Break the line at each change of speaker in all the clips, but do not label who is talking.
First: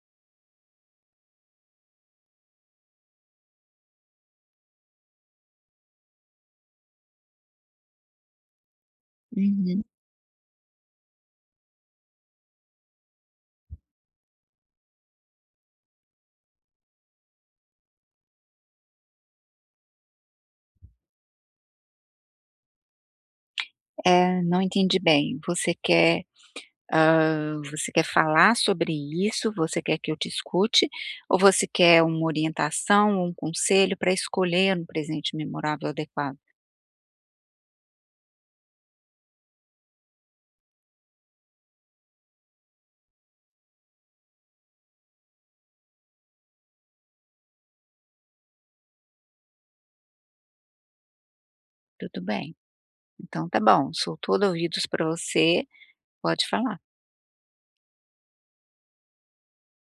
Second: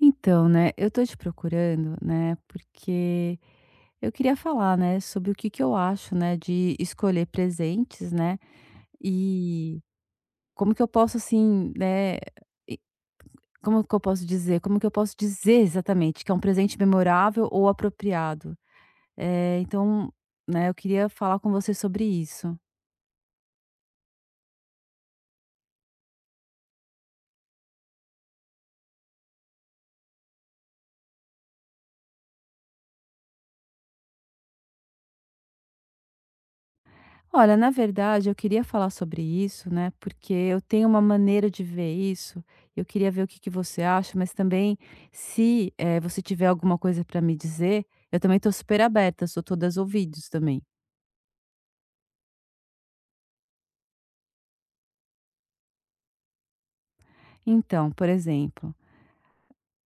Então, né, eu tô te procurando, né, porque eu queria falar, né, sobre o que que eu acho, né, de escolher presentes, né, e
Uhum.
como que eu posso, assim, né, e como que eu posso dizer, como que eu posso dizer exatamente que é um presente memorável ou apropriado. Então, né, eu queria falar com você sobre isso.
Não entendi bem. Você quer, você quer falar sobre isso? Você quer que eu te escute? Ou você quer uma orientação um conselho para escolher um presente memorável adequado?
Olha, na verdade, eu queria falar sobre isso, né? Porque eu tenho uma maneira de ver isso. Eu queria ver o que que você acha, mas também, se você tiver alguma coisa para me dizer, eu também estou super aberta, sou todas ouvidos também.
Tudo bem, então tá bom, sou todo ouvidos para você, pode falar.
Então, por exemplo,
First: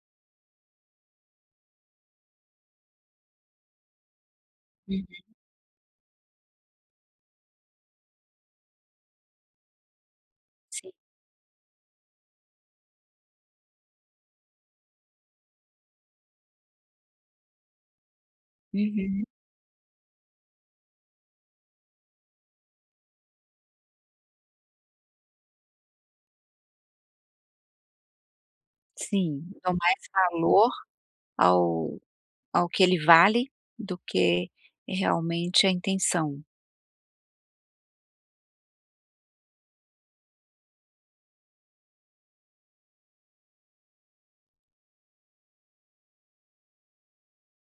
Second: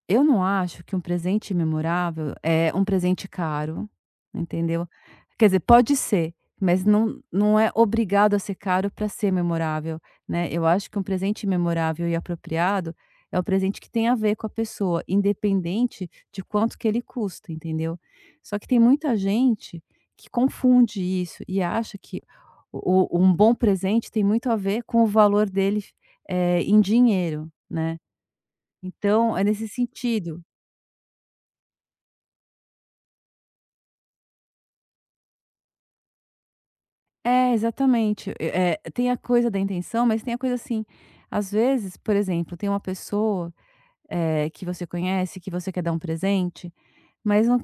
eu não acho que um presente memorável é um presente caro, entendeu.
Uhum,
Quer dizer, pode ser, mas não é obrigado a ser caro para ser memorável, né. Eu acho
sim.
que um presente memorável e apropriado é o presente que tem a ver com a pessoa, independente de quanto que ele custa, entendeu. Só que tem muita
Uhum.
gente que confunde isso e acha que o um bom presente tem muito a ver com o valor dele, em dinheiro, né. Então
Sim,
é nesse
dou mais
sentido
valor ao ao que ele vale do que realmente a intenção.
é, exatamente. Tem a coisa da intenção, mas tem a coisa assim, às vezes, por exemplo, tem uma pessoa, que você conhece, que você quer dar um presente, mas não,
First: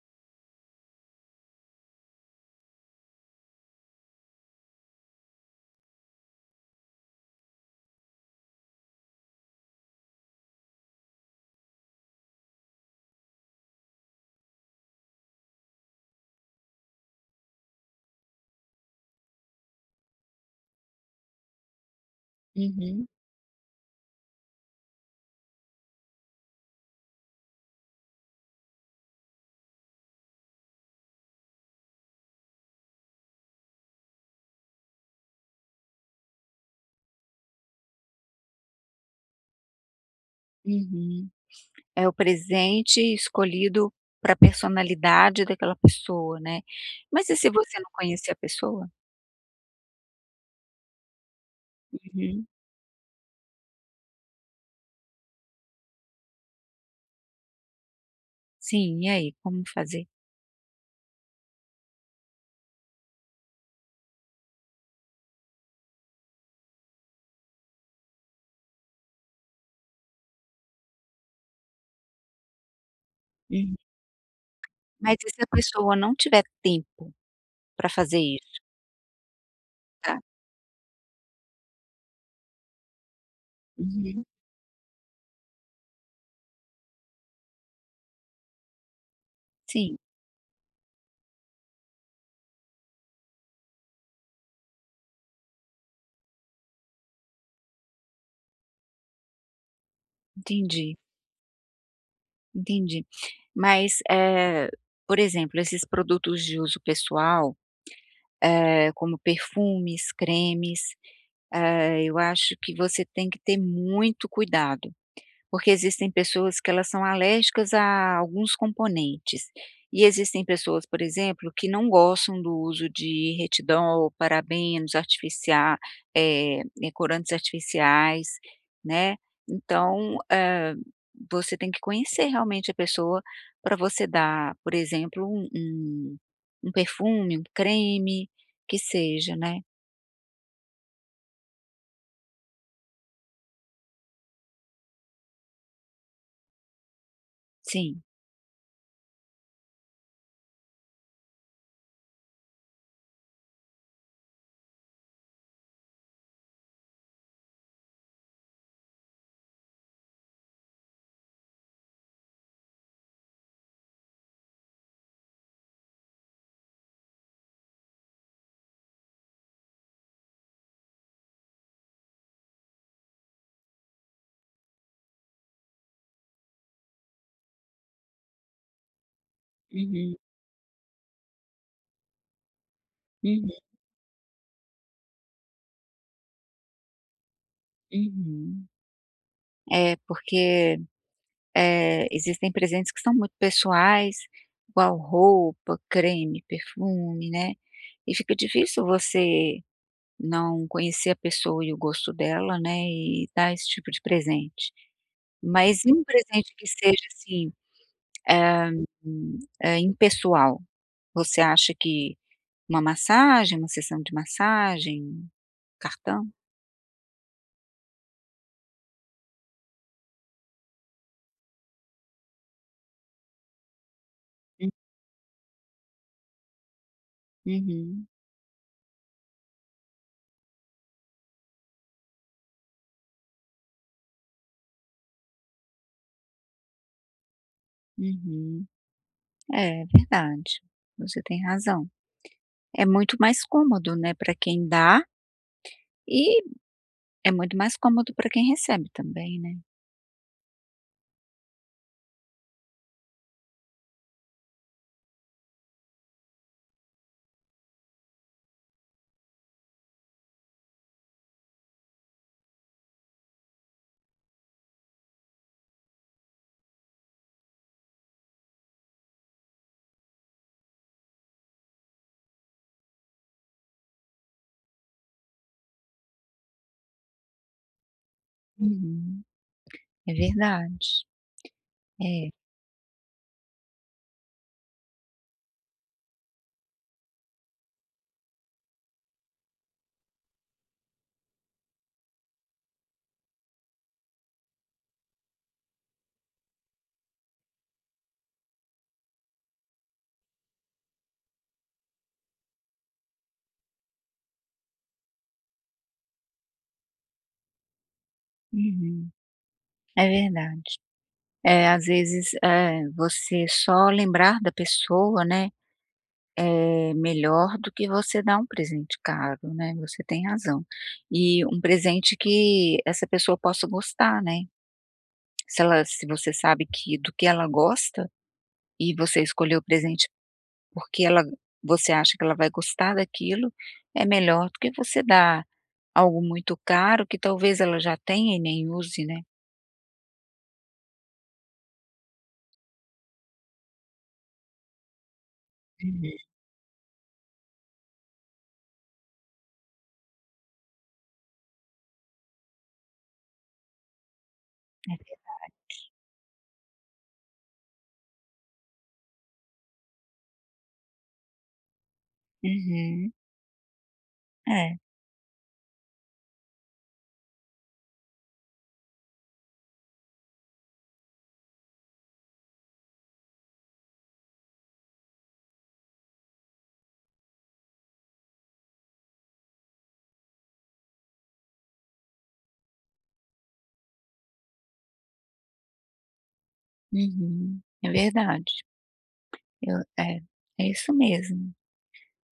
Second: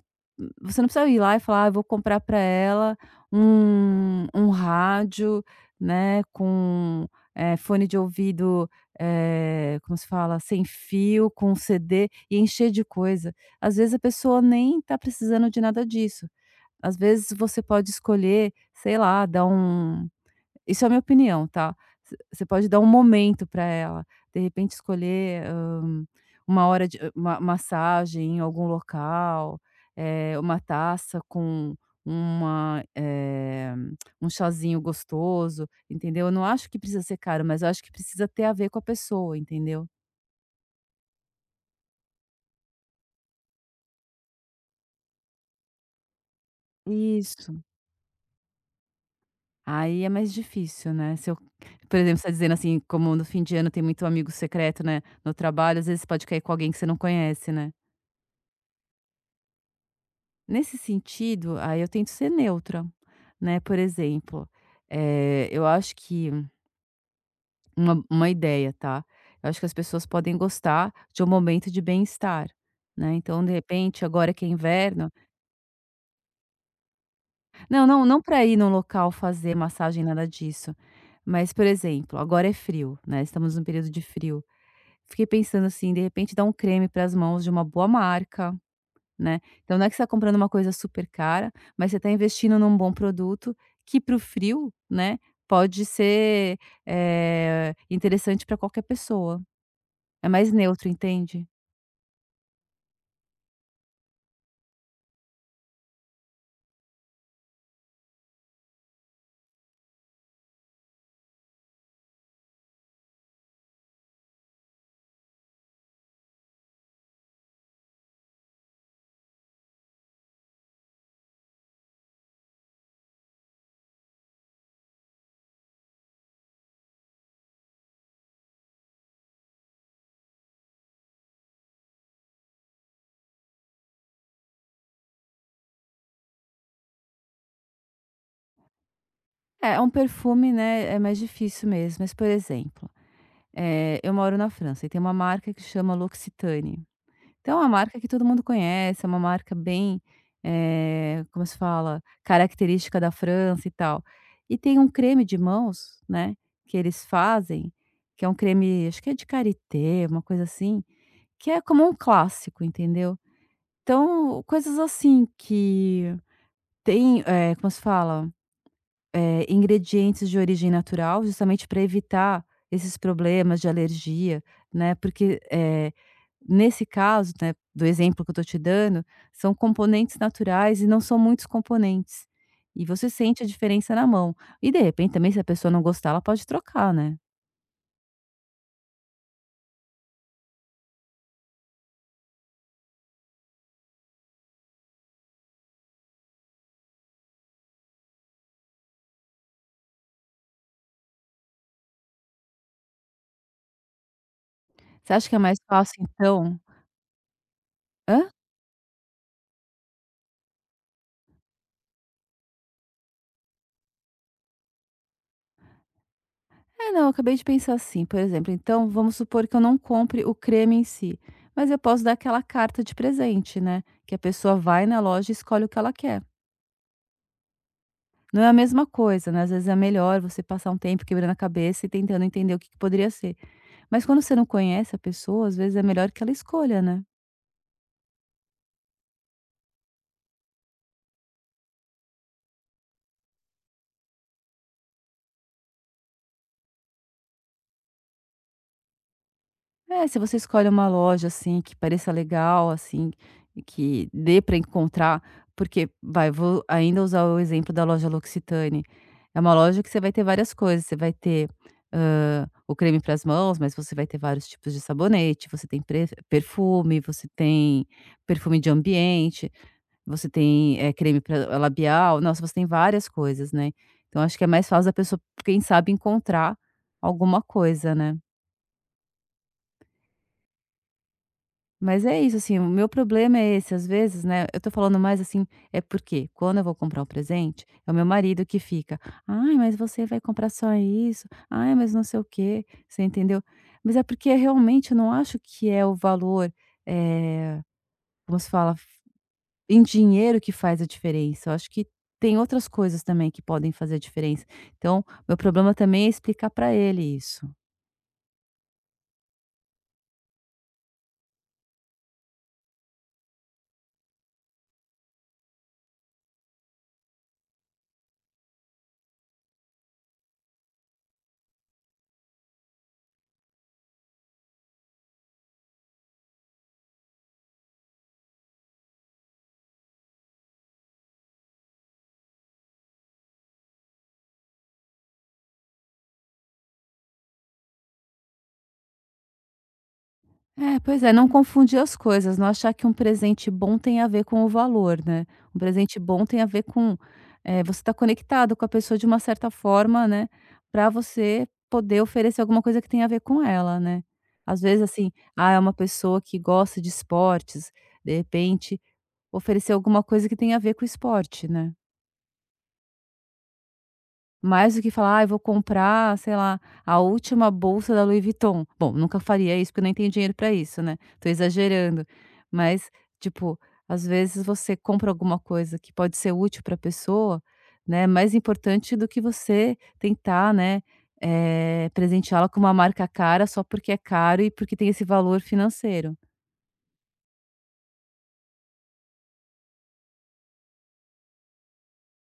você não precisa ir lá e falar: "Ah, eu vou comprar para ela um rádio, né, com, fone de ouvido, como se fala? Sem fio, com CD", e encher de coisa. Às vezes a pessoa nem tá precisando de nada disso. Às vezes você pode escolher, sei lá, dar um, isso é a minha opinião, tá. Você pode dar um
Uhum,
momento para ela, de repente escolher, uma hora de uma massagem em algum local, uma taça com uma, um chazinho gostoso, entendeu. Eu não acho que precisa ser caro, mas eu acho que precisa ter a ver com a pessoa, entendeu.
uhum. É o presente escolhido para a personalidade daquela pessoa, né. Mas e se
Isso.
você não conhecer a pessoa?
Aí é mais difícil, né, se eu, por exemplo, você tá
Uhum.
dizendo assim, como no fim de ano tem muito amigo secreto, né, no trabalho, às vezes pode cair com alguém que você não conhece, né.
Sim, e aí, como fazer?
Nesse sentido, aí eu tento ser neutra, né, por exemplo, eu acho que uma ideia, tá, eu acho que as pessoas podem gostar de um momento de bem-estar, né, então de
Uhum.
repente agora que é inverno,
Mas e se a pessoa não tiver tempo
não,
para
não,
fazer
não, para ir
isso,
num local fazer massagem,
tá?
nada disso, mas por exemplo, agora é frio, né, estamos num período de
Uhum.
frio, fiquei pensando assim, de repente dar um creme para as mãos de uma boa marca. Né. Então não é que
Sim,
você tá comprando uma coisa super cara, mas você está investindo num bom produto que para o frio, né, pode ser, interessante para qualquer pessoa. É mais neutro,
entendi,
entende?
entendi. Mas, por exemplo, esses produtos de uso pessoal, como perfumes, cremes, eu acho que você tem que ter muito cuidado. Porque existem pessoas que elas são alérgicas a alguns componentes. E existem pessoas, por exemplo, que não gostam do uso de retidol, parabenos artificiais, né, corantes artificiais, né. Então, você tem que conhecer realmente a pessoa para você dar, por exemplo, um perfume, um creme, que seja, né.
É, é um perfume, né, é mais difícil mesmo, mas, por exemplo, eu moro na França e tem uma marca que chama L'Occitane. Então é uma marca
Sim.
que todo mundo conhece, é uma marca bem, como se fala? Característica da França e tal. E tem um creme de mãos, né, que eles fazem, que é um creme, acho que é de karité, uma coisa assim, que é como um clássico, entendeu. Então, coisas assim que tem, como se fala? Ingredientes de origem natural, justamente para evitar esses problemas de alergia, né, porque, nesse caso, né, do exemplo que eu estou te dando, são
Uhum,
componentes naturais e não são muitos componentes. E você sente a
uhum,
diferença na mão. E, de repente, também, se a pessoa não gostar, ela pode trocar, né.
uhum. É, porque existem presentes que são muito pessoais, igual roupa, creme, perfume, né, e fica difícil você não conhecer a pessoa e o gosto dela, né, e dar esse tipo de presente.
Você acha que é mais
Mas e
fácil,
um presente
então,
que seja, assim,
hã?
impessoal? Você acha que uma massagem, uma sessão de massagem, cartão?
É, não, eu acabei de pensar assim, por exemplo, então vamos supor que eu não compre o creme em si, mas eu posso dar aquela carta de presente, né, que a pessoa
Hum,
vai na loja e escolhe o que ela quer.
uhum,
Não é a mesma coisa, né, às vezes é melhor você passar um tempo quebrando a cabeça e tentando entender o que que poderia ser. Mas quando você não conhece a pessoa, às vezes é melhor que ela escolha, né.
uhum. É, verdade, você tem razão. É muito mais cômodo, né, para quem dá e é muito mais cômodo para quem recebe também, né.
É, se você escolhe uma loja, assim, que pareça legal, assim, e que dê para encontrar, porque vai, vou ainda usar o exemplo da loja L'Occitane, é uma loja que você vai ter várias coisas, você vai ter, o creme para as mãos, mas você vai ter vários tipos de sabonete, você tem pre perfume, você tem perfume de ambiente. Você tem, creme para labial, nossa, você tem várias coisas, né. Então acho que é mais fácil a pessoa, quem sabe, encontrar alguma coisa, né.
Uhum. É verdade.
Mas é
É.
isso, assim, o meu problema é esse, às vezes, né, eu tô falando mais, assim, é porque quando eu vou comprar um presente, é o meu marido que fica: "Ai, mas você vai comprar só isso? Ai, mas não sei o quê", você entendeu. Mas é porque realmente eu não acho que é o valor, eh, como se fala? Em dinheiro que faz a diferença, eu acho que tem outras coisas também que podem fazer a diferença. Então, meu problema também é explicar para ele isso.
Uhum. É verdade. É, às vezes, você só lembrar da pessoa, né, é melhor do que você dar um presente caro, né, você tem razão. E um presente que essa pessoa possa gostar, né. Se você sabe que do que ela gosta, e você escolheu o presente porque ela você acha que ela vai gostar daquilo, é melhor do que você dar algo muito caro que talvez ela já tenha e nem use, né.
É, pois é, não confundir as coisas, não achar que um presente bom tem a ver com o valor, né. Um presente
Uhum.
bom tem a ver com, você estar conectado com a pessoa de uma certa forma, né, para você poder oferecer alguma coisa que tenha a ver com ela, né. Às vezes,
É
assim,
ver
ah, é uma pessoa que gosta de esportes, de repente, oferecer alguma coisa que tenha a ver com esporte, né.
Uhum,
Mais
é,
do que falar: "Ai, vou comprar, sei lá, a última bolsa da Louis Vuitton". Bom, nunca faria isso, porque eu nem tenho dinheiro para isso, né, tô exagerando. Mas, tipo, às vezes você compra alguma coisa que pode ser útil para a pessoa, né, mais importante do que você tentar, né, presenteá-la com uma marca cara só porque é caro e porque tem esse valor financeiro.
uhum, é verdade. Eu é, é isso mesmo.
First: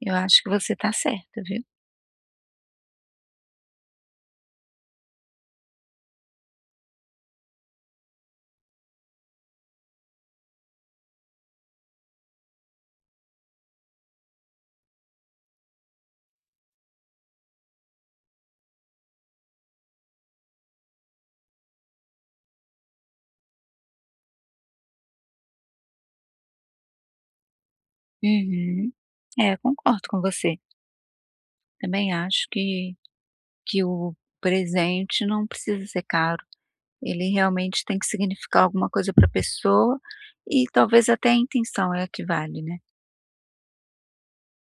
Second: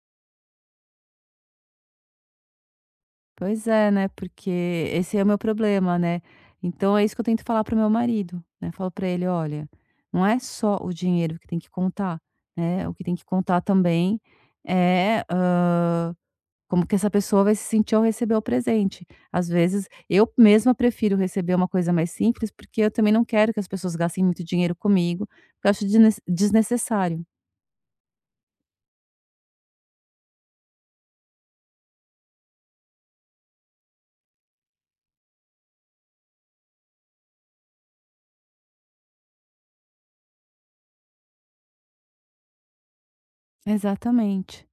Eu acho que você está certa, viu.
Pois é, né, porque esse é o meu problema, né. Então é isso que eu tento falar pro meu marido, né, falo para ele: "Olha, não é só o dinheiro que tem que contar, né, o que tem que contar também é, como que essa pessoa vai se sentir ao receber o presente". Às vezes, eu mesma prefiro receber uma coisa mais simples, porque eu também não quero que as pessoas gastem muito dinheiro comigo, porque eu acho desnes desnecessário.
Uhum. É, concordo com você. Também acho que o presente não precisa ser caro, ele realmente tem que significar alguma coisa para a pessoa e talvez até a intenção é a que vale, né.
Exatamente.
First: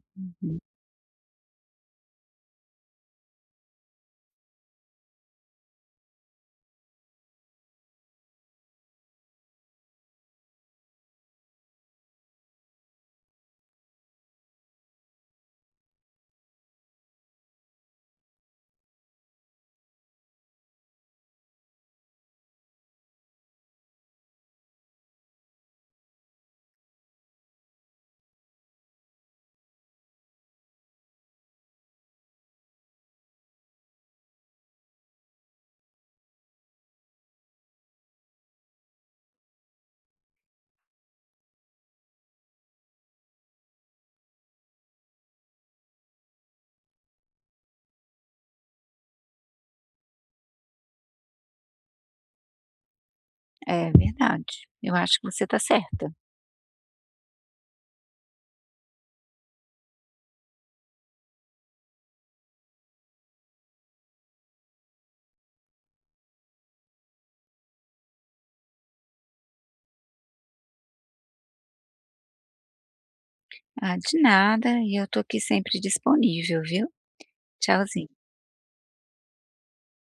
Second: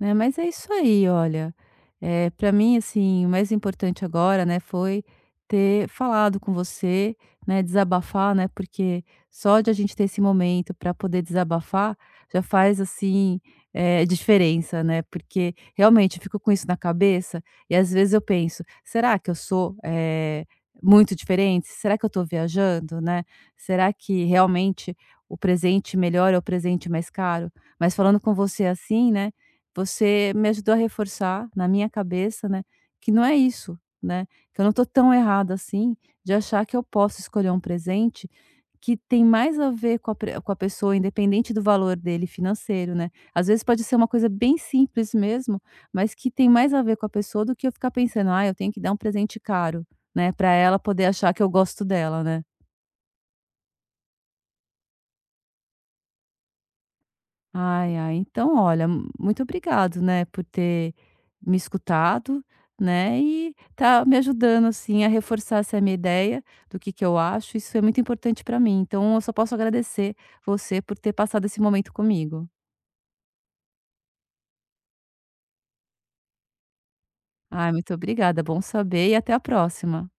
Né, mas é
Uhum.
isso aí, olha, pra mim, assim, o mais importante agora, né, foi ter falado com você, né, desabafar, né, porque só de a gente ter esse momento para poder desabafar, já faz, assim, diferença, né, porque realmente eu fico com isso na cabeça e às vezes eu penso: "Será que eu sou, muito diferente? Será que eu tô viajando, né? Será que realmente o presente melhor é o presente mais caro?" Mas falando com você assim, né, você me ajudou a reforçar na minha cabeça, né, que não é isso, né, que eu não tô tão errada assim de achar que eu posso escolher um presente que tem mais a ver com a pre com a pessoa, independente do valor dele financeiro, né. Às vezes pode ser uma coisa bem simples mesmo, mas que tem mais a ver com a pessoa do que eu ficar pensando: "Ah, eu tenho que dar um presente caro", né, para ela poder achar que eu gosto dela, né.
É verdade, eu acho que você está certa.
Ai, ai, então olha, muito obrigado, né, por ter me escutado, né, e tá me ajudando, assim, a reforçar essa minha ideia do que eu acho, isso é muito importante para mim, então eu só posso agradecer você por ter passado esse momento comigo.
Ah, de nada, e eu tô aqui sempre disponível, viu?
Ai, muito
Tchauzinho.
obrigada, bom saber e até a próxima.